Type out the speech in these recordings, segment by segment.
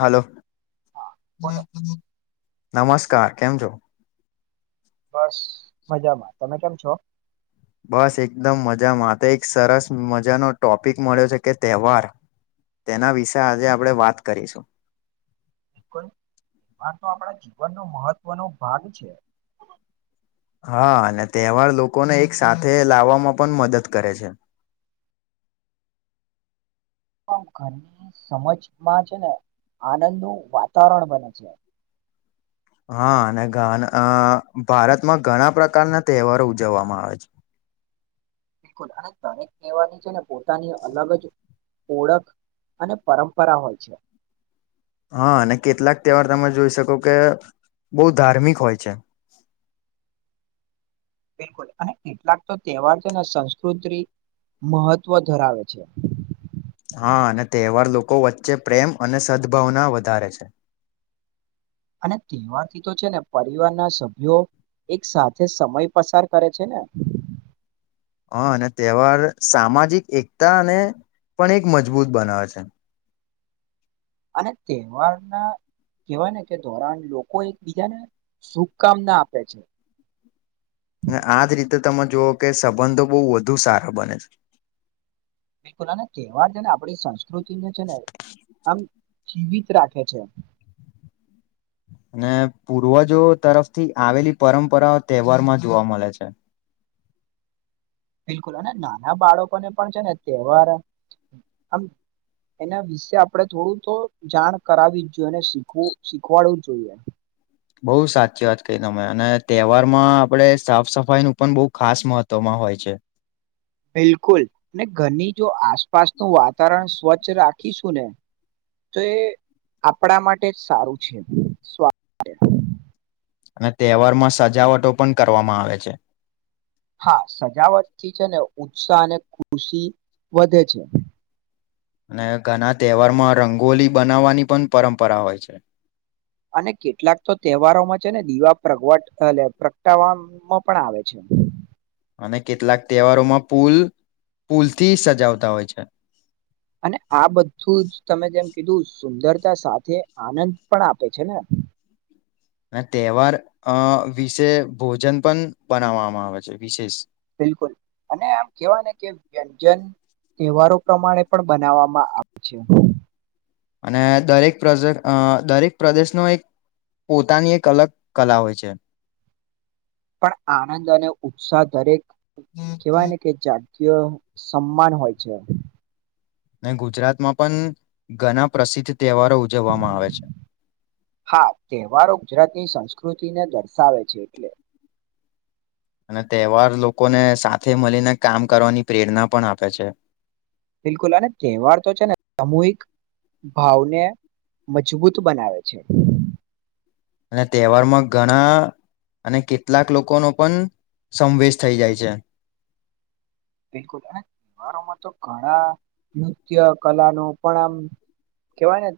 Hello હા બોલો નમસ્કાર કેમ છો. બસ મજામાં તમે કેમ છો. બસ એકદમ મજા માટે એક સરસ મજાનો ટોપિક મળ્યો છે કે તહેવાર તેના વિશે આજે આપણે વાત કરીશું. બિલકુલ તો આપણા જીવનનો મહત્વનો ભાગ છે. હા અને તહેવાર લોકોને એક સાથે લાવવામાં પણ મદદ કરે છે. [inaudible] [unintelligible] ઘરની સમજ માં જ ને આનંદ નું વાતાવરણ બને છે. હા અને ઘ ભારતમાં ઘણા પ્રકારના તહેવારો ઉજવવામાં આવે છે. [inaudible] [unintelligible] અને બિલકુલ દરેક કહેવાની છે ને પોતાની અલગ જ ઓળખ અને પરંપરા હોય છે. હા અને કેટલાક તહેવાર તમે જોઈ શકો કે બહુ ધાર્મિક હોય છે. [inaudible] [unintelligible] બિલકુલ અને કેટલાક તો તહેવાર છે ને સંસ્કૃતિ મહત્વ ધરાવે છે. હા અને તહેવાર લોકો વચ્ચે પ્રેમ અને સદભાવના વધારે છે. [inaudible] [unintelligible] અને તેહેવાથી તો છે ને પરિવારના સભ્યો એક સાથે સમય પસાર કરે છે ને હા અને તહેવાર સામાજિક એકતા અને પણ એક મજબૂત બનાવે છે. અને તવારના કવાય ને કે ધોરણ લોકો એકબીજાને શુભકામના આપે છે. અને આજ રીતે તમે જોુઓ કે સંબંધો બહુ વધુ સારા બને છે. બિલકુલ અને કેહેવાર છે ને આપણી સંસ્કૃતિને છે ને આમ જીવિત રાખે છે. અને પૂર્વજો તરફથી આવેલી પરંપરાઓ તહેવારમાં જોવા મળે છે. બિલકુલ અને નાના બાળકોને પણ છે ને તહેવાર એના વિશે આપણે થોડું તો જાણ કરાવવી જ જોઈએ અને શીખવું શીખવાડવું જોઈએ. બઉુ સાચી વાત કહી તમે અને તહેવારમાં આપડે સાફ સફાઈ નું પણ બહુ ખાસ મહત્વમાં હોય છે. [inaudible] [unintelligible] બિલકુલ ને ઘરની જો આસપાસનું વાતાવરણ સ્વચ્છ રાખીશું ને. તો, એ આપણા માટે જ સારું છે. [inaudible] અને તહેવારમાં સજાવટો પણ કરવામાં આવે છે. હા, સજાવટ થી છે, ને ઉત્સાહ અને ખુશી વધે છે. અને ઘણા તહેવારમાં રંગોલી બનાવવાની પણ પરંપરા હોય છે. અને કેટલાક તો તહેવારોમાં છે, ને દીવા પ્રગવટ એટ પ્રગટાવવામાં પણ આવે છે. [inaudible] અને કેટલાક તહેવારોમાં પુલ પુલથી સજાવતા હોય છે. અને આ બધું જ તમે જેમ કીધું સુંદર સાથે આનંદ પણ આપે છે, ને? અને તહેવાર અ વિશે ભોજન પણ બનાવવામાં આવે છે, વિશેષ. બિલકુલ અને આમ કેવાય ને કે વ્યંજન તહેવારો પ્રમાણે પણ બનાવવામાં આવે છે. અને દરેક પ્ર દરેક પ્રદેશનો એક પોતાની એક અલગ કલા હોય છે. પણ આનંદ અને ઉત્સાહ દરેક કહેવાય ને, કે કે સમાન હોય છે. અને ગુજરાતમાં પણ ઘણા પ્રસિદ્ધ તહેવારો ઉજવવામાં આવે છે. હા, તહેવારો ગુજરાતની સંસ્કૃતિને દર્શ સાવે છે, એટલે અને તહેવાર લોકોને સાથે મળીને કામ કરવાની પ્રેરણા પણ આપે છે. બિલકુલ, અને તહેવાર તો છે, ને સામૂહિક ભાવને મજબૂત બનાવે છે. અને તહેવારમાં ઘણા અને કેટલાક લોકોનો પણ સંવેશ થઈ જાય છે. બિલકુલ, અને તહેવારોમાં તો ઘણા નૃત્ય કલાનો પણ આમ કેવાયને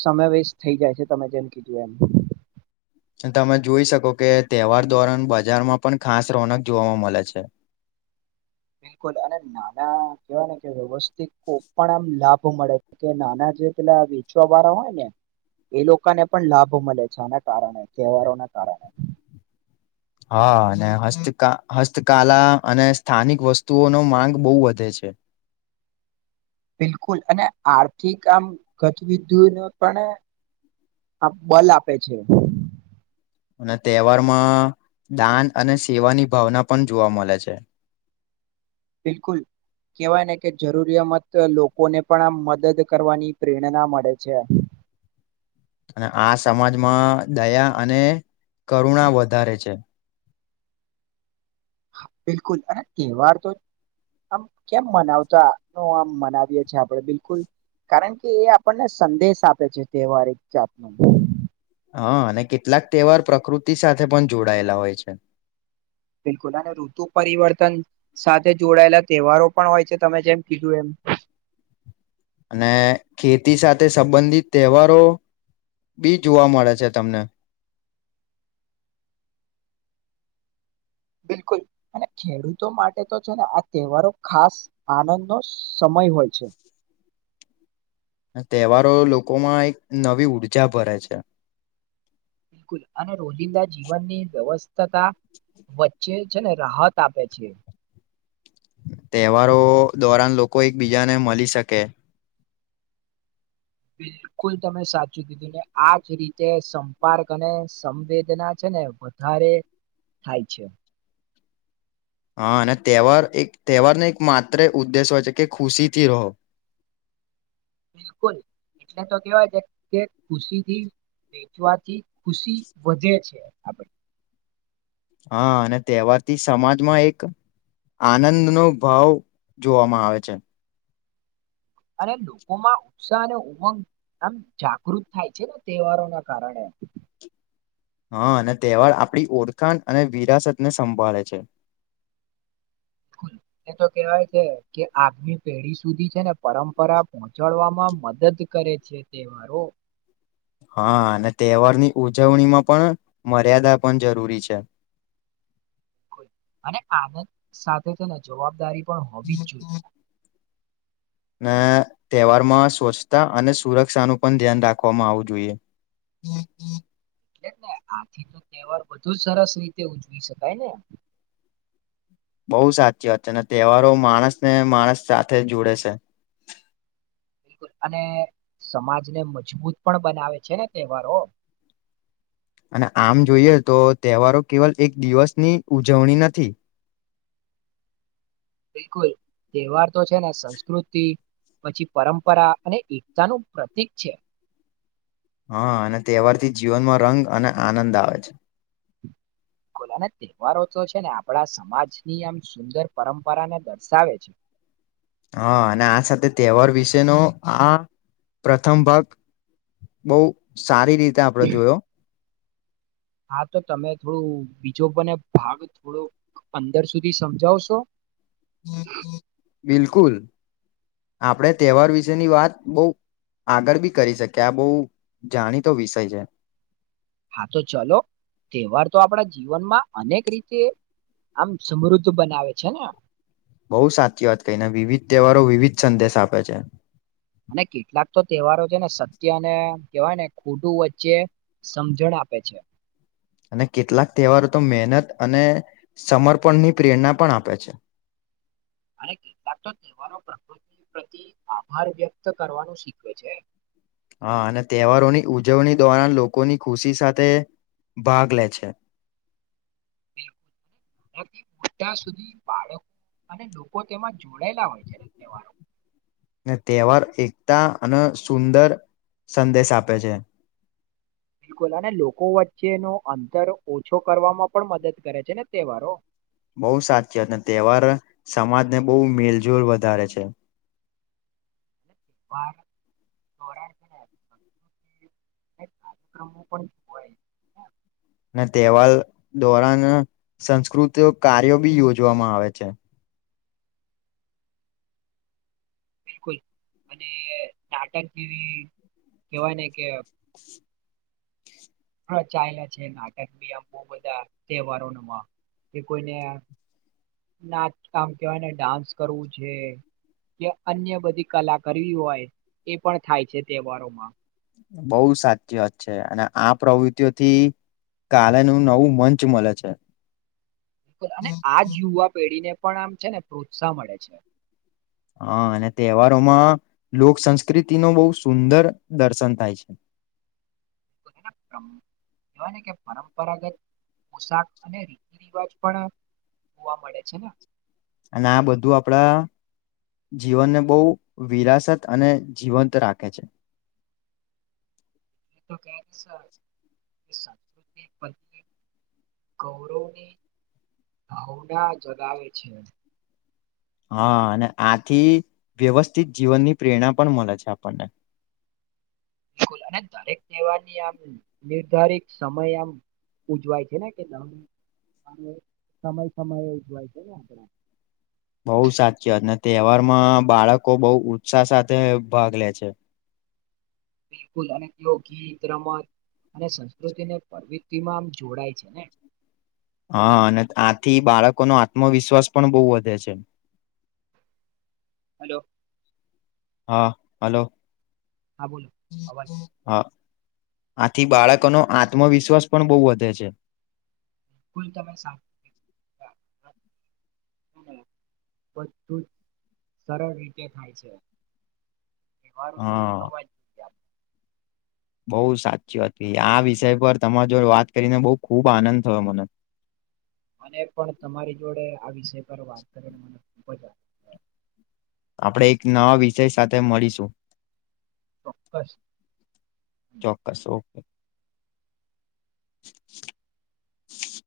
સમય વેસ્ટ થઈ જાય છે, તમે જેમ કીધું એમ તમે જોઈ શકો કે તહેવાર દોરણ બજારમાં પણ ખાસ રોનક જોવાવામાં મળે છે. [inaudible] બિલકુલ અને નાના કહેવાય ને, કે વ્યવસ્થિક તો પણ આમ લાભ મળે કે નાના જે પેલા વેચવાવાળા હોય ને એ લોકોને પણ લાભ મળે છે, આના કારણે તહેવારોના કારણે. હા, અને હસ્તક હસ્તકલા અને સ્થાનિક વસ્તુઓની માંગ બહુ વધે છે. છે. બિલકુલ, અને આર્થિક આમ ગતવિધિનું પણ આ બલ આપે છે. અને તહેવારમાં દાન અને સેવાની ભાવના પણ જોવા મળે છે. [inaudible] બિલકુલ. કહેવાય ને કે, જરૂરિયામત લોકોને પણ આ મદદ કરવાની પ્રેરણા મળે છે [inaudible] અને આ સમાજમાં દયા અને કરુણા વધારે છે. બિલકુલ અને તહેવાર તો આમ કેમ મનાવતા આમ મનાવીએ છીએ. આપણે બિલકુલ કારણ કે એ આપણને સંદેશ આપે છે. તહેવાર એક જાતનું હા, અને કેટલાક તહેવાર પ્રકૃતિ સાથે પણ જોડાયેલા હોય છે. બિલકુલ અને ઋતુ પરિવર્તન સાથે જોડાયેલા તહેવારો પણ હોય છે, તમે જેમ કીધું એમ. અને ખેતી સાથે સંબંધિત તહેવારો બી જોવા મળે છે. તમને બિલકુલ અને ખેડૂતો માટે તો છે, ને આ તહેવારો ખાસ આનંદ નો સમય સમય હોય છે તહેવારો લોકોમાં એક નવી ઊર્જા ભરે છે બિલકુલ અને રોજિંદા જીવનની વ્યવસ્થાતા વચ્ચે છે ને રાહત આપે છે તહેવારો દોરાન લોકો એકબીજાને મળી શકે બિલકુલ તમે સાચું કીધું ને આજ રીતે સંપર્ક અને સંવેદના છે ને વધારે થાય છે હા અને તહેવાર એક તહેવારનો એક માત્ર ઉદ્દેશ હોય છે કે ખુશી થી રહો [inaudible] બિલકુલ એટલે તો કેવાય છે કે ખુશી થી વેચવાથી ખુશી વધે છે આપણે હા અને તહેવારથી સમાજમાં એક આનંદ નો ભાવ જોવામાં આવે છે અને લોકોમાં ઉત્સાહ અને ઉમંગ આમ જાગૃત થાય છે ને તહેવારો ના કારણે [inaudible] હા અને તહેવાર આપણી ઓળખાણ અને વિરાસત ને સંભાળે છે [inaudible] હ [unintelligible] એ તો કેવાય છે કે આદમી પેઢી સુધી છે ને પરંપરા પોહોંચાડવામાં મદદ કરે છે તહેવારો હા અને તહેવારની ઉજવણીમાં પણ મર્યાદા પણ જરૂરી છે. [inaudible] અને આનંદ સાથે તેને જવાબદારી પણ હોવી જ જોઈએ. અને તહેવાર માં સ્વચ્છતા અને સુરક્ષા નું પણ ધ્યાન રાખવામાં આવવું જોઈએ. હમ હમ. એટલે ને આથી તો તહેવાર બધુ જ સરસ રીતે ઉજવી શકાય ને. બહુ સાચી વાત અને તહેવારો માણસ ને માણસ સાથે જોડે છે. [inaudible] બિલકુલ અને સમાજને મજબૂત પણ બનાવે છે ને તહેવારો [inaudible] અને આમ જોઈએ તો તહેવારો કેવલ એક દિવસની ઉજવણી નથી. [inaudible] બિલકુલ તહેવાર તો છે ને સંસ્કૃતિ પછી પરંપરા અને એકતાનું પ્રતીક છે. હા અને તહેવારથી જીવનમાં રંગ અને આનંદ આવે છે. ખલાના તહેવારો તો છે ને આપણા સમાજની આમ સુંદર પરંપરાને દર્શાવે છે. હ હા અને આ સાથે તહેવાર વિશેનો આ પ્રથમ ભાગ બહુ સારી રીતે આપણે જોયો. હા તો તમે થોડું બીજો બને ભાગ થોડો અંદર સુધી સમજાવશો. બિલકુલ આપડે તહેવાર વિશેની વાત બહ આગળ બી કરી શકે આ બહુ જાણીતો વિષય છે. હા તો ચલો તહેવાર તો આપણા જીવનમાં અનેક રીતે આમ સમ તુ બનાવે છે ને બઉુ સાચી વાત કહીને વિવિધ તહેવારો વિવિધ સંદેશ આપે છે. અને કેટલાક તો તહેવારો છે ને સત્ય અને કવાય ને ખોડું વચ્ચે સમજણ આપે છે. અને કેટલાક તહેવારો તો મહેનત અને સમર્પણની પ્રેરણા પણ આપે છે. [inaudible] અને કેટલાક તો તહેવારો પ્રકૃતિ પ્રતિ આભાર વ્યક્ત કરવાનું શીખવે છે. હા અને તહેવારોની ઉજવણી દોરાન લોકોની ખુશી સાથે ભાગ લે છે. નાથી મોટા સુધી બાળકો અને લોકો તેમાં જોડાયેલા હોય છે ને તહેવારો ને તહેવાર એકતા અને સુંદર સંદેશ આપે છે. બિલકુલ અને લોકો વચ્ચેનો અંતર ઓછો કરવામાં પણ મદદ કરે છે ને તહેવારો બહુ સાચી અને તહેવાર સમાજને બહુ મિલઝુલ વધારે છે. [inaudible] [inaudible] કારક્રમો પણ હોય. અને તહેવાર દોરાન સંસ્કૃત કાર્યો બી યોજવામાં આવે છે. બિલકુલ અને નાટક એવી કેવાય ને કે ચાલે છે નાટક બી આમ બ બધા તહેવારો કે કોઈને નાચ કામ કેવાયને ડાન્સ કરવું છે. કે અન્ય બધી કલા કરવી હોય એ પણ થાય છે તહેવારોમાં બઉુ સાચી વાત છે અને આ પ્રવૃતિઓથી કાલેનું નવું મંચ મળે છે. બલકુલ અને આજ યુવા પેઢી ને પણ આમ છે ને પ્રોત્સાહ મળે છે. હા અને તહેવારોમાં લોક સંસ્કૃતિ ન બહુ સુંદર દર્શન થાય છે. હ બનકમ [unintelligible] કવાય ને કે પરંપરાગત પોશાક અને રીતિ રિવાજ પણ જોવા મળે છે ને. અને આ બધું આપડા જીવનને બહુ વિરાસત અને જીવંત રાખે છે. [inaudible] એ તો કૃ [unintelligible] ગૌરવની ભાવના જગાવે છે. હા અને આથી વ્યવસ્થિત જીવનની પ્રેરણા પણ મળે છે આપણને [inaudible] બિલકુલ અને દરેક તહેવારની આમ નિર્ધારિત સમય આમ ઉજવાય છે ને કે ના અને સમય સમય એવ જ હોય છે ને આપણે બઉુ સાચીત અને તહેવારમાં બાળકો બહુ ઉત્સાહ સાથે ભાગ લે છે. [inaudible] બિલકુલ અને તેઓ ગીત રમત અને સંસ્કૃતિને પ્રવૃત્તિમાં આમ જોડાય છે ને હા અને આથી બાળકોનો આત્મવિશ્વાસ પણ બહુ વધે છે. [inaudible] હલો. હા હાલો હા બોલો અવાજ હા. આથી બાળકોનો આત્મવિશ્વાસ પણ બહુ વધે છે. બલકુલ તમે બધું જ સરળ રીતે થાય છે તહેવારો તો ઉજવવા જઈ બઉુ સાચી વાત આ વિષય પર તમારા જોડે વાત કરીને બઉ ખુબ આનંદ થયો મને. અને પણ તમારી જોડે આ વિષય પર વાત કરીને મને ખુબ જ થયો. આપણેે એક નવા વિષય સાથે મળીશું. ચોક્કસ ચોક્કસ ઓકે. [inaudible]